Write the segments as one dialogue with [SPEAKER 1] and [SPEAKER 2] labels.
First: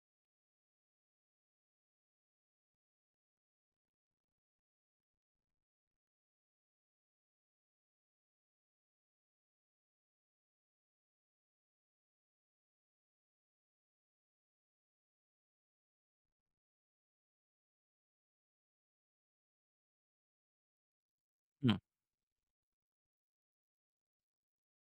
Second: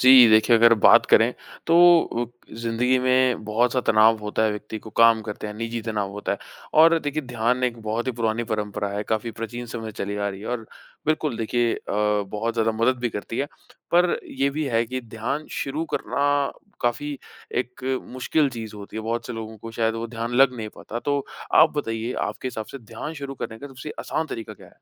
[SPEAKER 1] जी, देखिए अगर बात करें तो ज़िंदगी में बहुत-सा तनाव होता है व्यक्ति को, काम करते हैं, निजी तनाव होता है और देखिए ध्यान एक बहुत ही पुरानी परंपरा है, काफ़ी प्राचीन समय से चली आ रही है और बिल्कुल देखिए बहुत ज़्यादा मदद भी करती है। पर ये भी है कि ध्यान शुरू करना काफ़ी एक मुश्किल चीज़ होती है, बहुत से लोगों को शायद वो ध्यान लग नहीं पाता। तो आप
[SPEAKER 2] हुँ।
[SPEAKER 1] बताइए, आपके हिसाब से ध्यान शुरू करने का सबसे आसान तरीका क्या है?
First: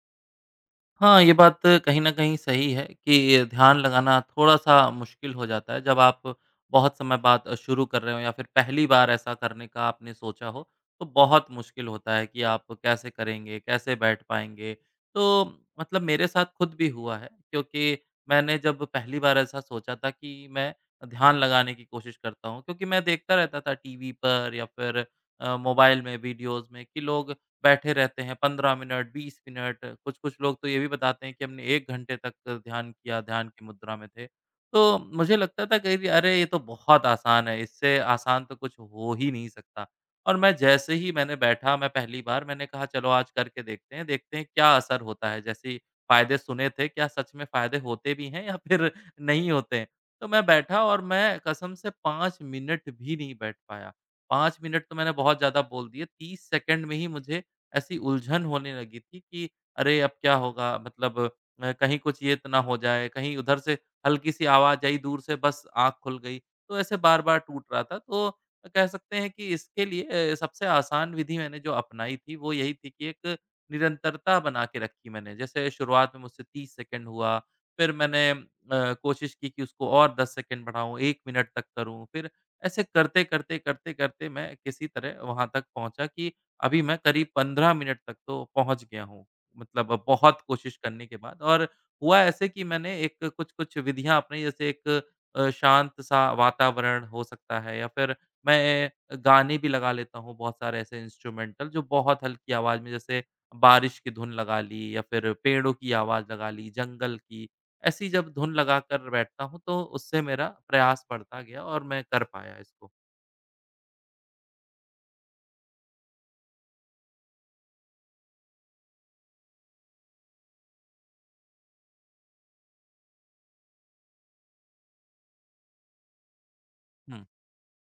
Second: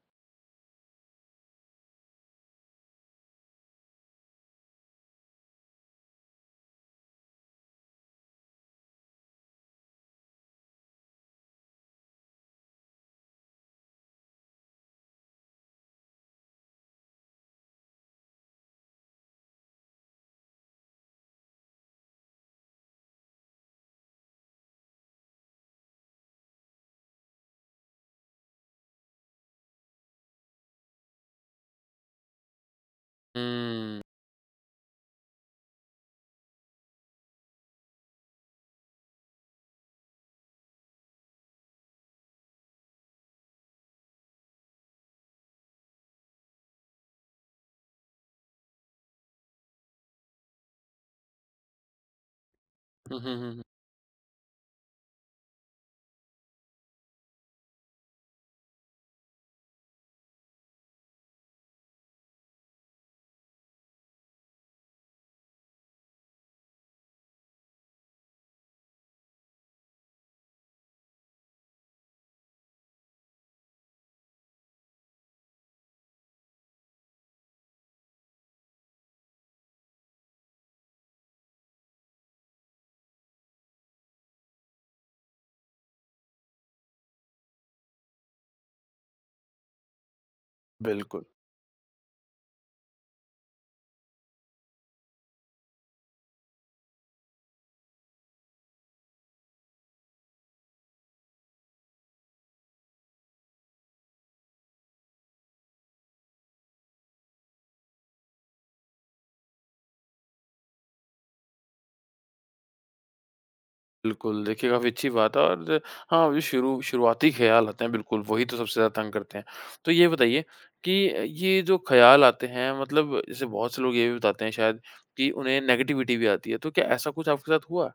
[SPEAKER 2] हाँ, ये बात कहीं न कहीं सही है कि ध्यान लगाना थोड़ा-सा मुश्किल हो जाता है जब आप बहुत समय बाद शुरू कर रहे हो या फिर पहली बार ऐसा करने का आपने सोचा हो, तो बहुत मुश्किल होता है कि आप कैसे करेंगे, कैसे बैठ पाएँगे। तो मतलब मेरे साथ खुद भी हुआ है क्योंकि मैंने जब पहली बार ऐसा सोचा था कि मैं ध्यान लगाने की कोशिश करता हूँ क्योंकि मैं देखता रहता था टीवी पर या फिर मोबाइल में, वीडियोज़ में कि लोग बैठे रहते हैं 15 मिनट, 20 मिनट, कुछ-कुछ लोग तो ये भी बताते हैं कि हमने 1 घंटे तक ध्यान किया, ध्यान की मुद्रा
[SPEAKER 1] हुँ।
[SPEAKER 2] में थे। तो मुझे लगता था कहीं भी अरे! ये तो बहुत आसान है, इससे आसान तो कुछ हो ही नहीं सकता। और मैं जैसे ही मैंने बैठा मैं पहली बार मैंने कहा चलो आज करके देखते हैं क्या असर होता है। जैसे ही फ़ायदे सुने थे, क्या सच में फ़ायदे होते भी हैं या फिर नहीं होते हैं? तो मैं बैठा और मैं कसम से 5 मिनट भी
[SPEAKER 1] हुँ,
[SPEAKER 2] नहीं
[SPEAKER 1] हुँ, हुँ,
[SPEAKER 2] बैठ
[SPEAKER 1] हुँ।
[SPEAKER 2] पाया। 5 मिनट तो मैंने बहुत ज़्यादा बोल दिए, 30 सेकंड में ही मुझे ऐसी उलझन होने लगी थी कि अरे! अब क्या होगा? मतलब कहीं कुछ ये तो ना हो जाए, कहीं उधर से हल्की-सी आवाज़ आई दूर से बस आँख खुल गई। तो ऐसे बार-बार टूट रहा था। तो कह सकते हैं कि इसके लिए सबसे आसान विधि मैंने जो अपनाई थी वो यही थी कि एक निरंतरता बना के रखी मैंने। जैसे शुरुआत में मुझसे 30 सेकंड हुआ, फिर मैंने कोशिश की कि उसको और 10 सेकंड बढ़ाऊँ, 1 मिनट तक करूँ। फिर ऐसे करते, करते, करते, करते मैं किसी तरह वहाँ तक पहुँचा कि अभी मैं करीब 15 मिनट तक तो पहुँच गया हूँ। मतलब बहुत कोशिश करने के
[SPEAKER 1] बिल्कुल।
[SPEAKER 2] बाद और हुआ ऐसे कि मैंने एक कुछ-कुछ विधियाँ अपनाई जैसे एक शांत-सा वातावरण हो सकता है या फिर मैं गाने भी लगा लेता हूँ बहुत सारे ऐसे इंस्ट्रूमेंटल जो बहुत हल्की आवाज़ में जैसे बारिश की धुन लगा ली या फिर पेड़ों की आवाज़ लगा ली, जंगल की। ऐसी जब धुन लगाकर बैठता हूँ तो उससे मेरा प्रयास बढ़ता गया और मैं कर पाया इसको।
[SPEAKER 1] बिल्कुल, देखिए काफ़ी अच्छी बात है और हाँ, जो शुरू शुरुआती ख़्याल आते हैं बिल्कुल, वही तो सबसे ज़्यादा तंग करते हैं। तो ये बताइए कि ये जो ख़्याल आते हैं मतलब जैसे बहुत से लोग ये भी बताते हैं शायद कि उन्हें नेगेटिविटी भी आती है, तो क्या ऐसा
[SPEAKER 2] हुँ।
[SPEAKER 1] कुछ आपके साथ हुआ?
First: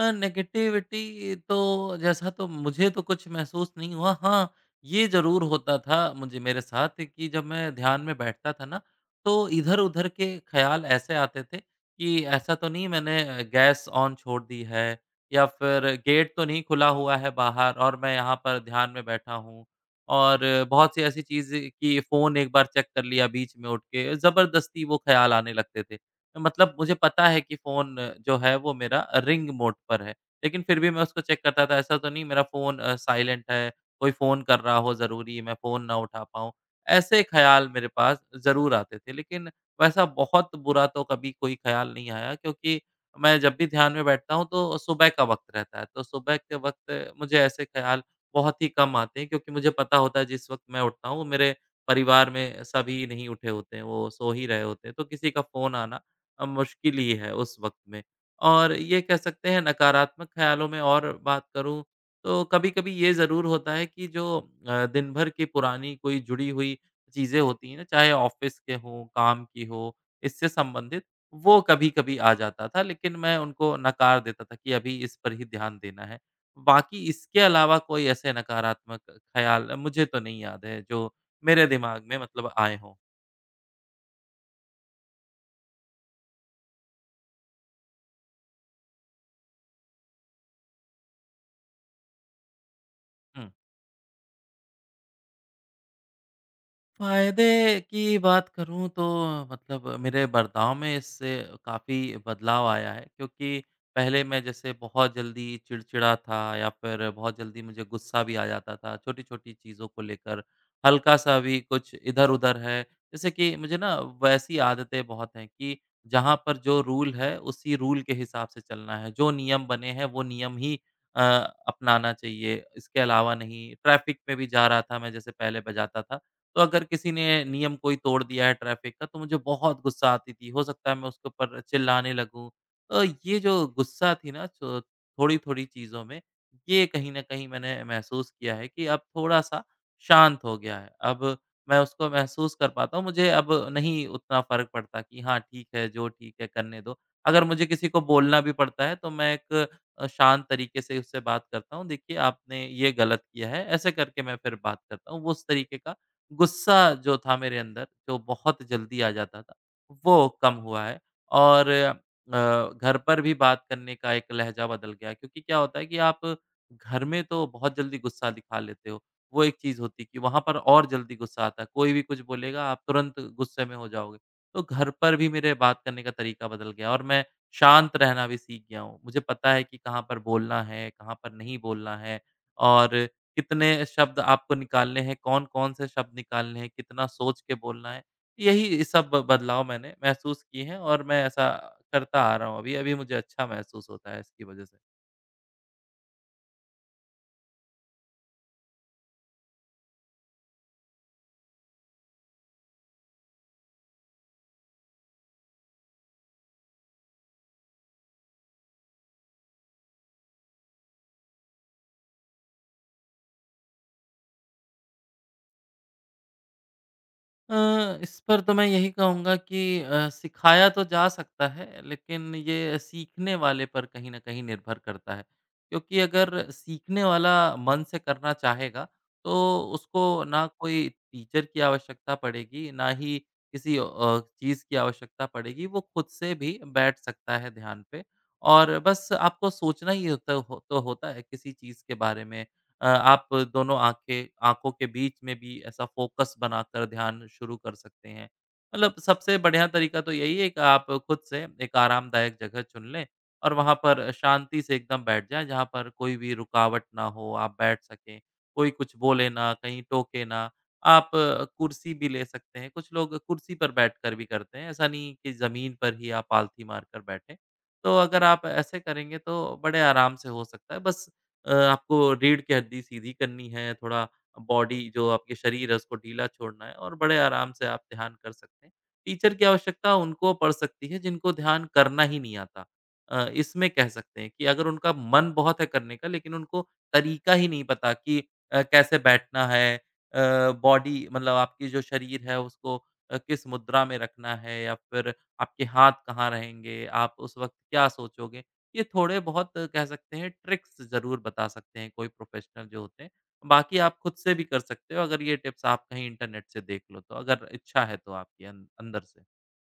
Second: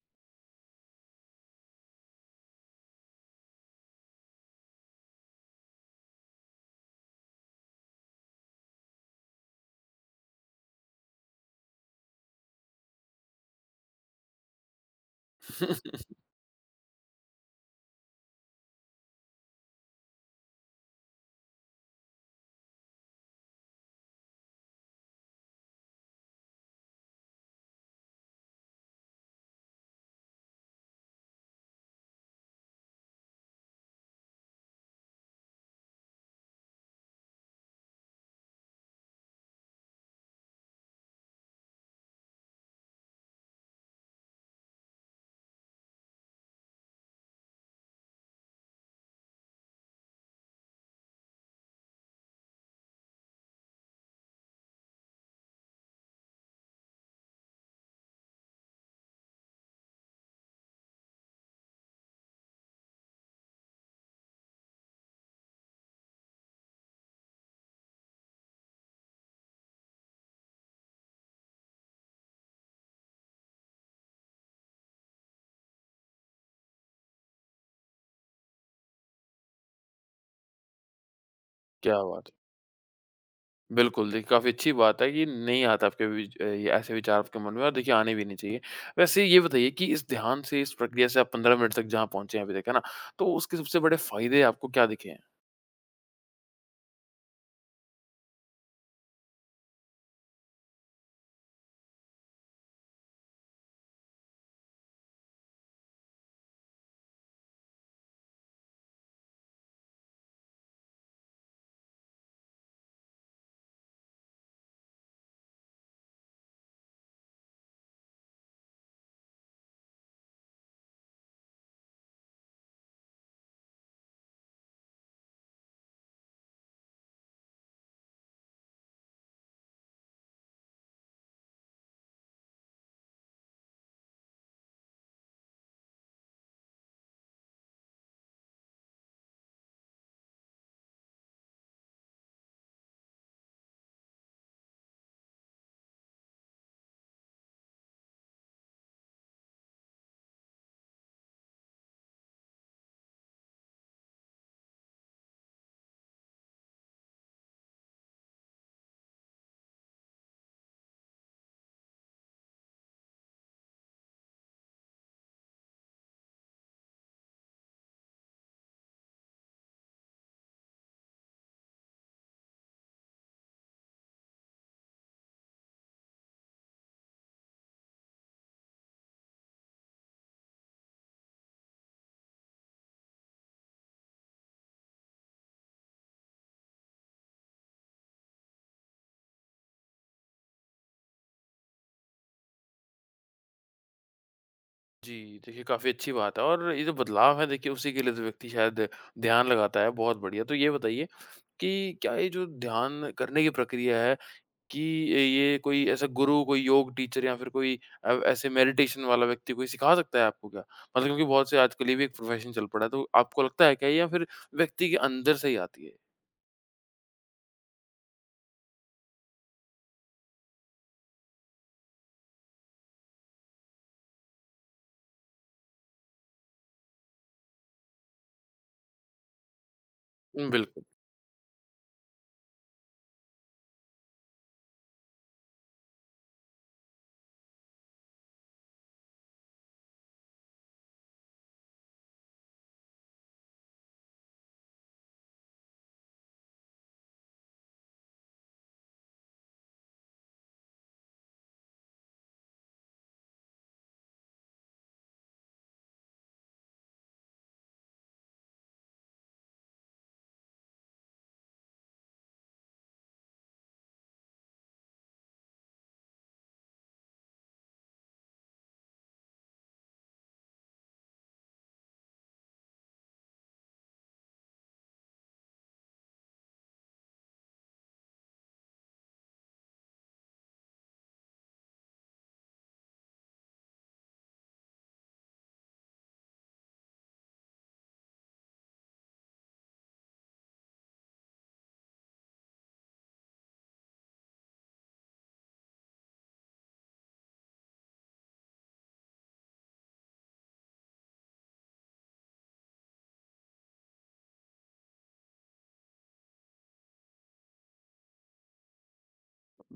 [SPEAKER 2] नेगेटिविटी तो जैसा तो मुझे तो कुछ महसूस नहीं हुआ। हाँ, ये ज़रूर होता था मुझे मेरे साथ कि जब मैं ध्यान में बैठता था ना, तो इधर-उधर के ख़्याल ऐसे आते थे कि ऐसा तो नहीं मैंने गैस ऑन छोड़ दी है या फिर गेट तो नहीं खुला हुआ है बाहर और मैं यहाँ पर ध्यान में बैठा हूँ। और बहुत सी ऐसी चीज़ें कि फ़ोन एक बार चेक कर लिया बीच में उठ के, ज़बरदस्ती वो ख़्याल आने लगते थे। मतलब मुझे पता है कि फ़ोन जो है वो मेरा रिंग मोड पर है, लेकिन फिर भी मैं उसको चेक करता था ऐसा तो नहीं मेरा फ़ोन साइलेंट है, कोई फ़ोन कर रहा हो ज़रूरी मैं फ़ोन ना उठा पाऊँ। ऐसे ख़्याल मेरे पास ज़रूर आते थे, लेकिन वैसा बहुत बुरा तो कभी कोई ख़्याल नहीं आया क्योंकि मैं जब भी ध्यान में बैठता हूँ तो सुबह का वक़्त रहता है, तो सुबह के वक़्त मुझे ऐसे ख़्याल बहुत ही कम आते हैं क्योंकि मुझे पता होता है जिस वक़्त मैं उठता हूँ, वो मेरे परिवार में सभी नहीं उठे होते हैं, वो सो ही रहे होते हैं, तो किसी का फ़ोन आना मुश्किल ही है उस वक़्त में। और ये कह सकते हैं नकारात्मक ख़्यालों में और बात करूँ तो कभी-कभी ये ज़रूर होता है कि जो दिन भर की पुरानी कोई जुड़ी हुई चीज़ें होती हैं ना, चाहे ऑफ़िस के हों, काम की हो, इससे संबंधित, वो कभी-कभी आ जाता था लेकिन मैं उनको नकार देता था कि अभी इस पर ही ध्यान देना है। बाकी इसके अलावा कोई ऐसे नकारात्मक ख़्याल मुझे तो नहीं याद है जो मेरे
[SPEAKER 1] क्या
[SPEAKER 2] दिमाग में
[SPEAKER 1] बात है!
[SPEAKER 2] मतलब आए हों।
[SPEAKER 1] बिल्कुल, देखिए काफ़ी अच्छी बात है कि नहीं आता आपके ये ऐसे विचार आपके मन में और देखिए आने भी नहीं चाहिए। वैसे ये बताइए कि इस ध्यान से, इस प्रक्रिया से आप 15 मिनट तक जहाँ पहुँचे हैं अभी तक, है ना? तो
[SPEAKER 2] हुँ।
[SPEAKER 1] उसके सबसे बड़े फ़ायदे आपको क्या दिखे हैं?
[SPEAKER 2] फ़ायदे की बात करूँ तो मतलब मेरे बर्ताव में इससे काफ़ी बदलाव आया है क्योंकि पहले मैं जैसे बहुत जल्दी चिड़चिड़ा था या फिर बहुत जल्दी मुझे गुस्सा भी आ जाता था, छोटी-छोटी चीज़ों को लेकर। हल्का-सा भी कुछ इधर-उधर है, जैसे कि मुझे ना वैसी आदतें बहुत हैं कि जहाँ पर जो रूल है उसी रूल के हिसाब से चलना है, जो नियम बने हैं वो नियम ही अ, अपनाना चाहिए, इसके अलावा नहीं। ट्रैफ़िक में भी जा रहा था मैं जैसे पहले बजाता था, तो अगर किसी ने नियम कोई तोड़ दिया है ट्रैफ़िक का, तो मुझे बहुत गुस्सा आती थी। हो सकता है मैं उसके ऊपर चिल्लाने लगूँ। ये जो गुस्सा थी ना चो थोड़ी-थोड़ी चीज़ों में, ये कहीं न कहीं मैंने महसूस किया है कि अब थोड़ा-सा शांत हो गया है। अब मैं उसको महसूस कर पाता हूँ। मुझे अब नहीं उतना फ़र्क पड़ता कि हाँ, ठीक है, जो ठीक है, करने दो। अगर मुझे किसी को बोलना भी पड़ता है, तो मैं एक शांत तरीके से उससे बात करता हूँ, "देखिए, आपने ये गलत किया है।" ऐसे करके मैं फिर बात करता हूँ। वो उस तरीके का गुस्सा जो था मेरे अंदर, जो बहुत जल्दी आ जाता था, वो कम हुआ है और घर पर भी बात करने का एक लहज़ा बदल गया है क्योंकि क्या होता है कि आप घर में तो बहुत जल्दी गुस्सा दिखा लेते हो। वो एक चीज़ होती है कि वहाँ पर और जल्दी गुस्सा आता है, कोई भी कुछ बोलेगा आप तुरंत गुस्से में हो जाओगे। तो घर पर भी मेरे बात करने का तरीका बदल गया और मैं शांत रहना भी सीख गया हूँ। मुझे पता है कि कहाँ पर बोलना है, कहाँ पर नहीं बोलना है और कितने शब्द आपको निकालने हैं, कौन-कौन से शब्द निकालने हैं, कितना सोच के बोलना है। यही सब बदलाव मैंने महसूस किए हैं और मैं ऐसा करता आ रहा हूँ अभी, अभी मुझे अच्छा महसूस होता है इसकी वजह से।
[SPEAKER 1] जी, देखिए काफ़ी अच्छी बात है और ये जो बदलाव है देखिए उसी के लिए तो व्यक्ति शायद ध्यान लगाता है, बहुत बढ़िया। तो ये बताइए कि क्या ये जो ध्यान करने की प्रक्रिया है कि ये कोई ऐसा गुरु, कोई योग टीचर या फिर कोई ऐसे मेडिटेशन वाला व्यक्ति कोई सिखा सकता है आपको क्या? मतलब क्योंकि बहुत से आजकल ये भी एक प्रोफ़ेशन चल पड़ा है, तो आपको लगता है क्या ये या फिर व्यक्ति के अंदर से ही आती है?
[SPEAKER 2] इस पर तो मैं यही कहूँगा कि सिखाया तो जा सकता है, लेकिन ये सीखने वाले पर कहीं न कहीं निर्भर करता है। क्योंकि अगर सीखने वाला मन से करना चाहेगा, तो उसको ना
[SPEAKER 1] बिल्कुल।
[SPEAKER 2] कोई टीचर की आवश्यकता पड़ेगी, ना ही किसी चीज़ की आवश्यकता पड़ेगी। वो खुद से भी बैठ सकता है ध्यान पे और बस आपको सोचना ही होता हो तो होता है किसी चीज़ के बारे में आप दोनों आँखें आँखों के बीच में भी ऐसा फ़ोकस बनाकर ध्यान शुरू कर सकते हैं। मतलब सबसे बढ़िया तरीका तो यही है कि आप खुद से एक आरामदायक जगह चुन लें और वहाँ पर शांति से एकदम बैठ जाएँ, जहाँ पर कोई भी रुकावट ना हो, आप बैठ सकें। कोई कुछ बोले ना, कहीं टोके ना। आप कुर्सी भी ले सकते हैं, कुछ लोग कुर्सी पर बैठकर भी करते हैं, ऐसा नहीं कि ज़मीन पर ही आप आलथी मारकर बैठें। तो अगर आप ऐसे करेंगे तो बड़े आराम से हो सकता है, बस आपको रीढ़ की हड्डी सीधी करनी है, थोड़ा बॉडी जो आपके शरीर है उसको ढीला छोड़ना है और बड़े आराम से आप ध्यान कर सकते हैं। टीचर की आवश्यकता उनको पड़ सकती है जिनको ध्यान करना ही नहीं आता। इसमें कह सकते हैं कि अगर उनका मन बहुत है करने का लेकिन उनको तरीका ही नहीं पता कि कैसे बैठना है बॉडी मतलब आपकी जो शरीर है उसको किस मुद्रा में रखना है या फिर आपके हाथ कहाँ रहेंगे, आप उस वक़्त क्या सोचोगे? ये थोड़े बहुत कह सकते हैं, ट्रिक्स ज़रूर बता सकते हैं कोई प्रोफ़ेशनल जो होते हैं। बाकी आप खुद से भी कर सकते हो, अगर ये टिप्स आप कहीं इंटरनेट से देख लो तो, अगर इच्छा है तो आपके अन अंदर से।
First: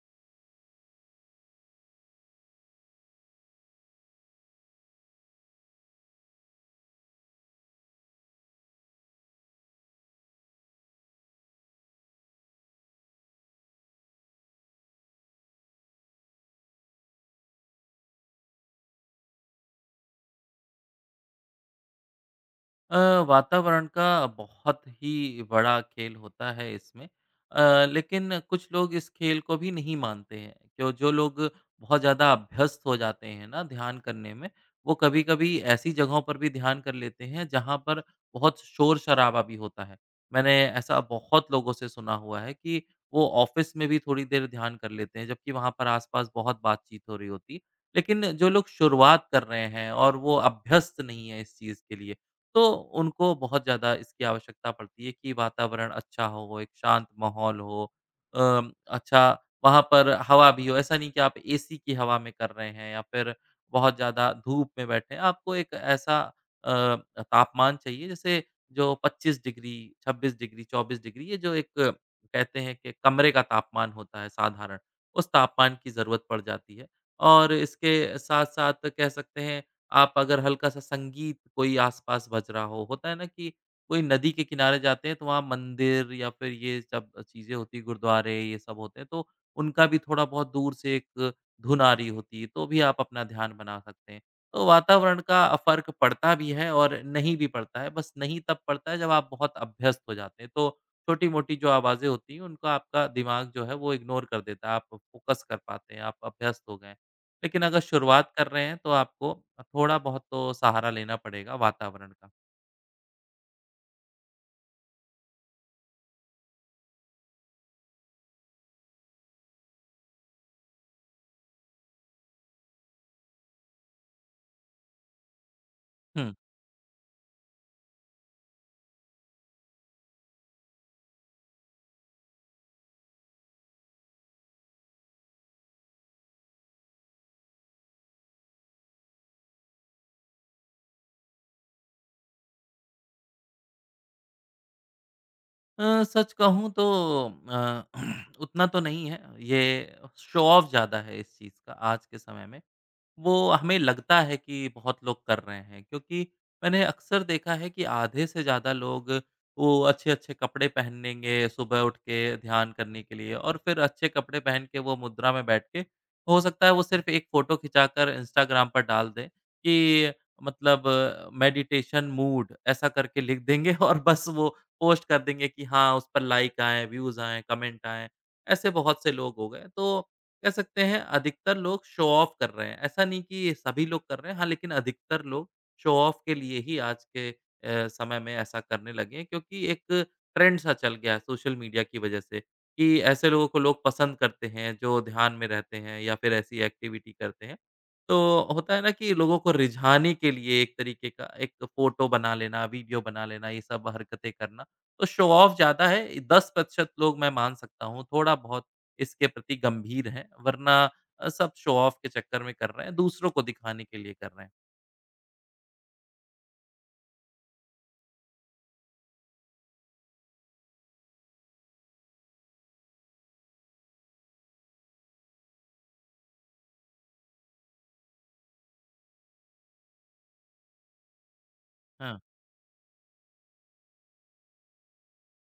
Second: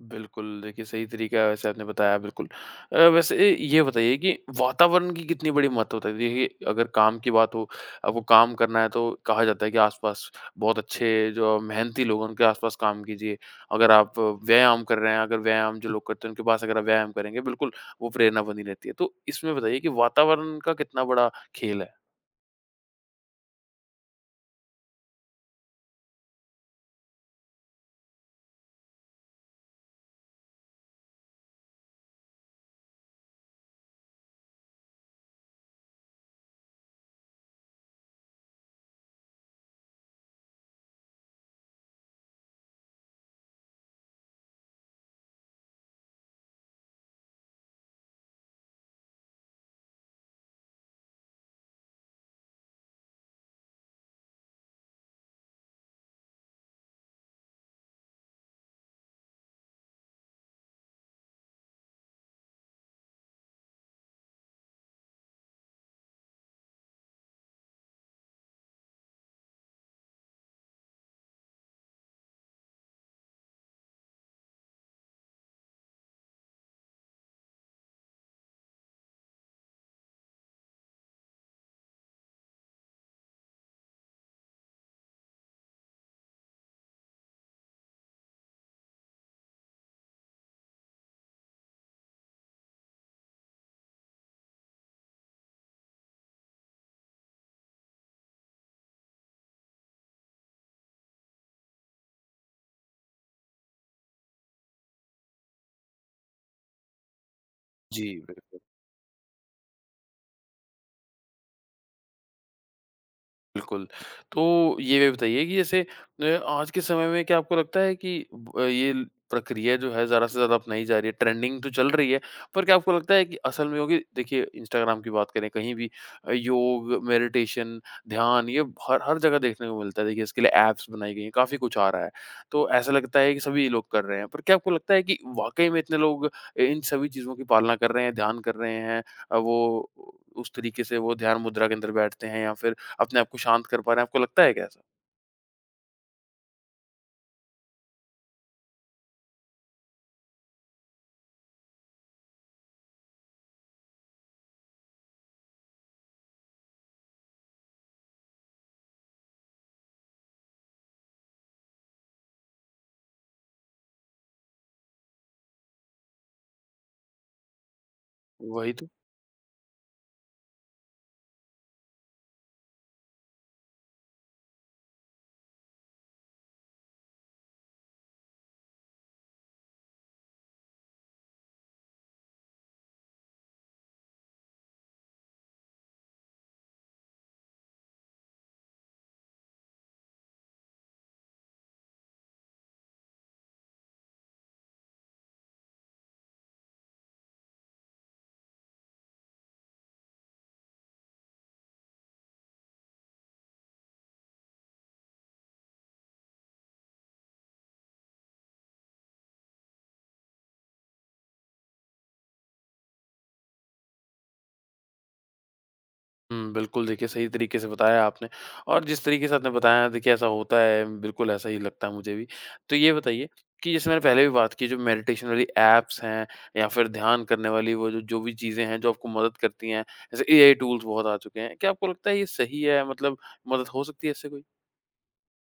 [SPEAKER 1] बिल्कुल, देखिए सही तरीका है वैसे आपने बताया बिल्कुल। वैसे ये बताइए कि वातावरण की कितनी बड़ी महत्व होता है? देखिए अगर काम की बात हो, आपको काम करना है तो कहा जाता है कि आस-पास बहुत अच्छे जो मेहनती लोग हैं उनके आस-पास काम कीजिए। अगर आप व्यायाम कर रहे हैं, अगर व्यायाम जो लोग करते हैं उनके पास अगर आप व्यायाम करेंगे बिल्कुल वो प्रेरणा बनी रहती है। तो इसमें बताइए कि वातावरण का कितना बड़ा खेल है?
[SPEAKER 2] अ, वातावरण का बहुत ही बड़ा खेल होता है इसमें। लेकिन कुछ लोग इस खेल को भी नहीं मानते हैं, क्यों? जो लोग बहुत ज़्यादा अभ्यस्त हो जाते हैं ना ध्यान करने में, वो कभी-कभी ऐसी जगहों पर भी ध्यान कर लेते हैं जहाँ पर बहुत शोर-शराबा भी होता है। मैंने ऐसा बहुत लोगों से सुना हुआ है कि वो ऑफ़िस में भी थोड़ी देर ध्यान कर लेते हैं, जबकि वहाँ पर आस-पास बहुत बातचीत हो रही होती है। लेकिन जो लोग शुरुआत कर रहे हैं और वो अभ्यस्त नहीं है इस चीज़ के लिए, तो उनको बहुत ज़्यादा इसकी आवश्यकता पड़ती है कि वातावरण अच्छा हो, एक शांत माहौल हो। अ, अच्छा वहाँ पर हवा भी हो, ऐसा नहीं कि आप एसी की हवा में कर रहे हैं या फिर बहुत ज़्यादा धूप में बैठे हैं। आपको एक ऐसा अ, तापमान चाहिए, जैसे जो 25 डिग्री, 26 डिग्री, 24 डिग्री, ये जो एक कहते हैं कि कमरे का तापमान होता है साधारण, उस तापमान की ज़रूरत पड़ जाती है। और इसके साथ-साथ कह सकते हैं, आप अगर हल्का-सा संगीत कोई आस-पास बज रहा हो, होता है ना कि कोई नदी के किनारे जाते हैं तो वहाँ मंदिर या फिर ये सब चीज़ें होती हैं, गुरुद्वारे ये सब होते हैं, तो उनका भी थोड़ा बहुत दूर से एक धुन आ रही होती है, तो भी आप अपना ध्यान बना सकते हैं। तो वातावरण का फ़र्क पड़ता भी है और नहीं भी पड़ता है, बस नहीं तब पड़ता है जब आप बहुत अभ्यस्त हो जाते हैं, तो छोटी-मोटी जो आवाज़ें होती हैं, उनको आपका दिमाग जो है वो इग्नोर कर देता है, आप फोकस कर पाते हैं, आप अभ्यस्त हो गए हैं। लेकिन अगर
[SPEAKER 1] जी,
[SPEAKER 2] शुरुआत कर
[SPEAKER 1] बिल्कुल।
[SPEAKER 2] रहे हैं तो आपको थोड़ा बहुत तो सहारा लेना पड़ेगा वातावरण का।
[SPEAKER 1] बिल्कुल। तो ये भी बताइए कि जैसे आज के समय में क्या आपको लगता है कि ब ये ल प्रक्रिया जो है ज़्यादा से ज़्यादा अपनाई जा रही है, ट्रेंडिंग तो चल रही है, पर क्या आपको लगता है कि असल में होगी? देखिए इंस्टाग्राम की बात करें, कहीं भी
[SPEAKER 2] हुँ।
[SPEAKER 1] योग, मेडिटेशन, ध्यान ये हर हर जगह देखने को मिलता है। देखिए इसके लिए ऐप्स बनाई गई हैं, काफ़ी कुछ आ रहा है। तो ऐसा लगता है कि सभी लोग कर रहे हैं, पर क्या आपको लगता है कि वाक़ई में इतने लोग इन सभी चीज़ों की पालना कर रहे हैं, ध्यान कर रहे हैं? वो उस तरीके से वो ध्यान मुद्रा के अंदर बैठते हैं या फिर अपने आप को शांत कर पा रहे हैं, आपको लगता है क्या ऐसा?
[SPEAKER 2] सच कहूँ तो अ, उतना तो नहीं है, ये शो ऑफ ज़्यादा है इस चीज़ का आज के समय में। वो हमें लगता है कि बहुत लोग कर रहे हैं, क्योंकि मैंने अक्सर देखा है कि आधे से ज़्यादा लोग वो अच्छे-अच्छे कपड़े पहनेंगे सुबह उठ के ध्यान करने के लिए, और फिर अच्छे कपड़े पहन के वो मुद्रा में बैठ के, हो सकता है वो सिर्फ़ एक फ़ोटो खिंचाकर इंस्टाग्राम
[SPEAKER 1] वही
[SPEAKER 2] पर
[SPEAKER 1] तो।
[SPEAKER 2] डाल दें कि, मतलब, मेडिटेशन मूड ऐसा करके लिख देंगे और बस वो पोस्ट कर देंगे कि हाँ, उस पर लाइक आएँ, व्यूज़ आएँ, कमेंट आएँ, ऐसे बहुत से लोग हो गए। तो कह सकते हैं अधिकतर लोग शो ऑफ कर रहे हैं। ऐसा नहीं कि सभी लोग कर रहे हैं, हाँ, लेकिन अधिकतर लोग शो ऑफ के लिए ही आज के समय में ऐसा करने लगे हैं, क्योंकि एक ट्रेंड सा चल गया है सोशल मीडिया की वजह से कि ऐसे लोगों को लोग पसंद करते हैं, जो ध्यान में रहते हैं या फिर ऐसी एक्टिविटी करते हैं। तो होता है ना कि लोगों को रिझाने के लिए एक तरीके का एक फ़ोटो बना लेना, वीडियो बना लेना, ये सब हरकतें करना। तो शो ऑफ ज़्यादा है, 10% लोग मैं मान सकता हूँ थोड़ा-बहुत इसके प्रति गंभीर हैं, वरना सब शो ऑफ के चक्कर में कर रहे हैं, दूसरों को दिखाने के लिए कर रहे हैं।
[SPEAKER 1] हुँ, बिल्कुल देखिए सही तरीके से बताया आपने और जिस तरीके से आपने बताया देखिए ऐसा होता है, बिल्कुल ऐसा ही लगता है मुझे भी। तो ये बताइए कि जैसे मैंने पहले भी बात की जो मेडिटेशन वाली ऐप्स हैं या फिर ध्यान करने वाली वो जो जो भी चीज़ें हैं जो आपको मदद करती हैं, जैसे एआई टूल्स बहुत आ चुके हैं, क्या आपको लगता है
[SPEAKER 2] हाँ।
[SPEAKER 1] ये सही है मतलब मदद हो सकती है इससे कोई?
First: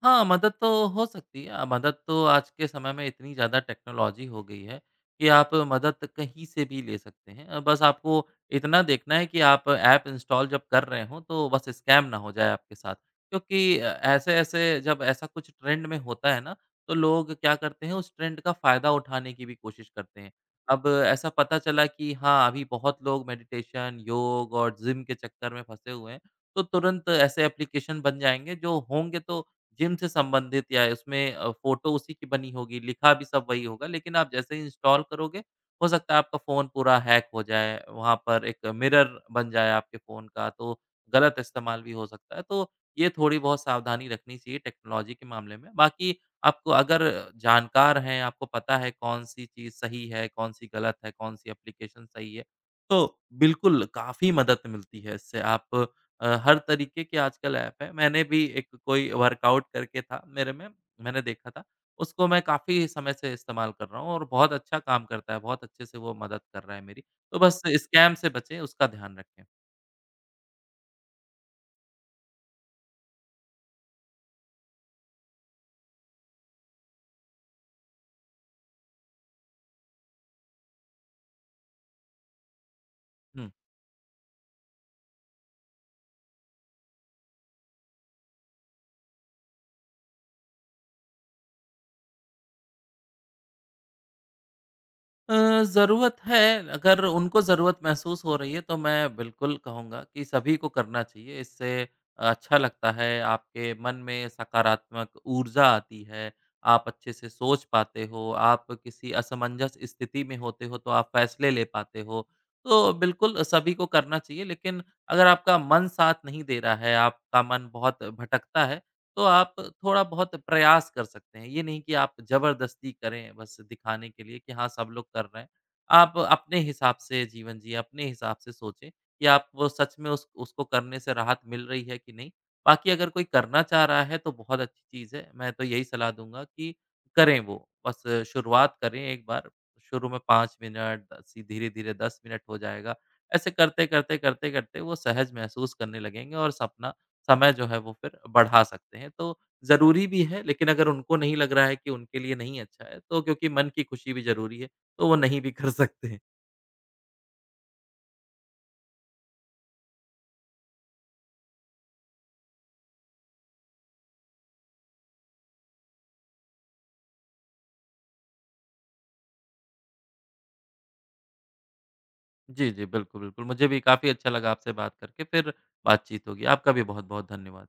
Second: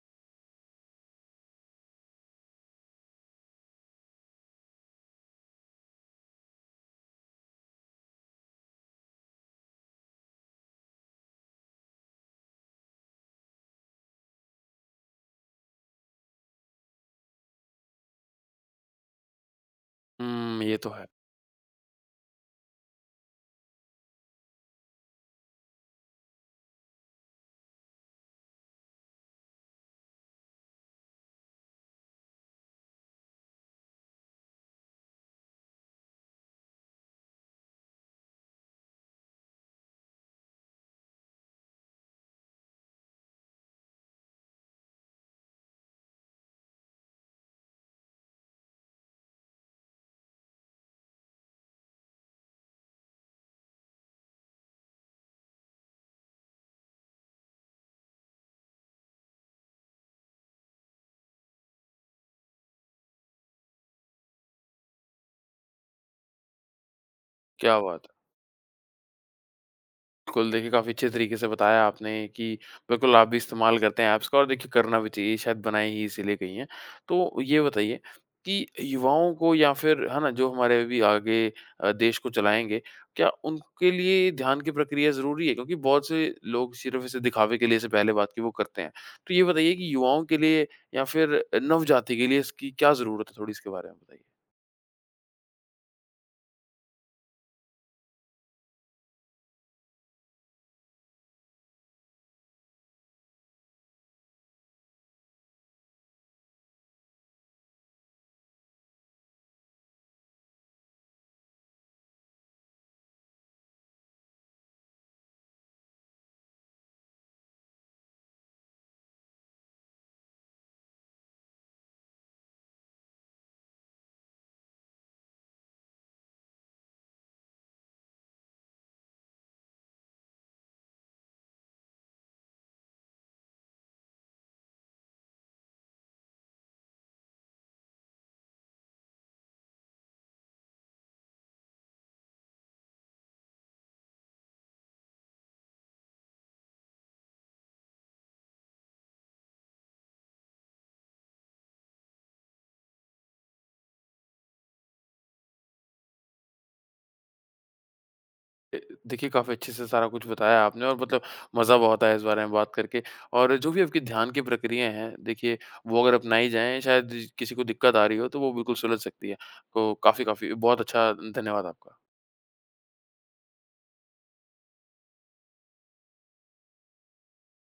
[SPEAKER 2] हाँ, मदद तो हो सकती है। मदद तो आज के समय में इतनी ज़्यादा टेक्नोलॉज़ी हो गई है कि आप मदद कहीं से भी ले सकते हैं। बस आपको इतना देखना है कि आप ऐप इंस्टॉल जब कर रहे हों, तो बस स्कैम ना हो जाए आपके साथ। क्योंकि ऐसे-ऐसे, जब ऐसा कुछ ट्रेंड में होता है ना, तो लोग क्या करते हैं, उस ट्रेंड का फ़ायदा उठाने की भी कोशिश करते हैं।
[SPEAKER 1] हुँ, ये
[SPEAKER 2] अब
[SPEAKER 1] तो है।
[SPEAKER 2] ऐसा पता चला कि हाँ, अभी बहुत लोग मेडिटेशन, योग और जिम के चक्कर में फँसे हुए हैं, तो तुरंत ऐसे एप्लीकेशन बन जाएँगे, जो होंगे तो जिम से संबंधित, या उसमें फ़ोटो उसी की बनी होगी, लिखा भी सब वही होगा, लेकिन आप जैसे ही इंस्टॉल करोगे, हो सकता है आपका फ़ोन पूरा हैक हो जाए, वहाँ पर एक मिरर बन जाए आपके फ़ोन का, तो गलत इस्तेमाल भी हो सकता है। तो ये थोड़ी-बहुत सावधानी रखनी चाहिए टेक्नोलॉजी के मामले में। बाकी आपको, अगर जानकार हैं, आपको पता है कौन-सी चीज़ सही है, कौन-सी गलत है, कौन-सी एप्लीकेशन सही है, तो बिल्कुल काफ़ी मदद मिलती है इससे। आप, हर तरीके के आजकल ऐप हैं। मैंने भी एक कोई वर्कआउट करके था मेरे में, मैंने देखा था। उसको मैं काफ़ी समय से इस्तेमाल कर रहा हूँ और बहुत अच्छा काम करता है, बहुत अच्छे से वो मदद कर रहा है मेरी। तो बस
[SPEAKER 1] क्या बात
[SPEAKER 2] स्कैम
[SPEAKER 1] है।
[SPEAKER 2] से बचें, उसका ध्यान रखें।
[SPEAKER 1] बिल्कुल, देखिए काफ़ी अच्छे तरीके से बताया आपने कि बिल्कुल आप भी इस्तेमाल करते हैं ऐप्स का और देखिए करना भी चाहिए, शायद बनाए ही इसीलिए गई हैं। तो ये बताइए कि युवाओं को या फिर है ना, जो हमारे अभी आगे देश को चलाएँगे, क्या
[SPEAKER 2] हुँ।
[SPEAKER 1] उनके लिए ध्यान की प्रक्रिया ज़रूरी है? क्योंकि बहुत से लोग सिर्फ़ इसे दिखावे के लिए जैसे पहले बात की वो करते हैं। तो ये बताइए कि युवाओं के लिए या फिर नवजाति के लिए इसकी क्या ज़रूरत है? थोड़ी इसके बारे में बताइए।
[SPEAKER 2] ज़रूरत है, अगर उनको ज़रूरत महसूस हो रही है, तो मैं बिल्कुल कहूँगा कि सभी को करना चाहिए। इससे अच्छा लगता है, आपके मन में सकारात्मक ऊर्जा आती है, आप अच्छे से सोच पाते हो, आप किसी असमंजस स्थिति में होते हो, तो आप फैसले ले पाते हो। तो बिल्कुल सभी को करना चाहिए, लेकिन अगर आपका मन साथ नहीं दे रहा है, आपका मन बहुत भटकता है, तो आप थोड़ा बहुत प्रयास कर सकते हैं। ये नहीं कि आप ज़बरदस्ती करें बस दिखाने के लिए कि हाँ, सब लोग कर रहे हैं। आप अपने हिसाब से जीवन जिएँ, अपने हिसाब से सोचें कि आप वो सच में उस उसको करने से राहत मिल रही है कि नहीं। बाकी अगर कोई करना चाह रहा है तो बहुत अच्छी चीज़ है। मैं तो यही सलाह दूँगा कि करें वो, बस शुरुआत करें एक बार। शुरू में 5 मिनट, सी धीरे-धीरे 10 मिनट हो जाएगा। ऐसे करते-करते, करते-करते वो सहज महसूस करने लगेंगे और सपना समय जो है वो फिर बढ़ा सकते हैं। तो ज़रूरी भी है, लेकिन अगर उनको नहीं लग रहा है कि उनके लिए नहीं अच्छा है, तो, क्योंकि मन की खुशी भी ज़रूरी है, तो वो नहीं भी कर सकते हैं।
[SPEAKER 1] ए, देखिए काफ़ी अच्छे से सारा कुछ बताया आपने और मतलब मज़ा बहुत आया इस बारे में बात करके और जो भी आपकी ध्यान की प्रक्रियाएँ हैं देखिए वो अगर अपनाई जाएँ शायद किसी को दिक्कत आ रही हो तो वो बिल्कुल सुलझ सकती है। तो काफ़ी काफ़ी बहुत अच्छा धन्यवाद आपका।
[SPEAKER 2] जी, जी। बिल्कुल, बिल्कुल। मुझे भी काफ़ी अच्छा लगा आपसे बात करके, फिर बातचीत होगी। आपका भी बहुत-बहुत धन्यवाद।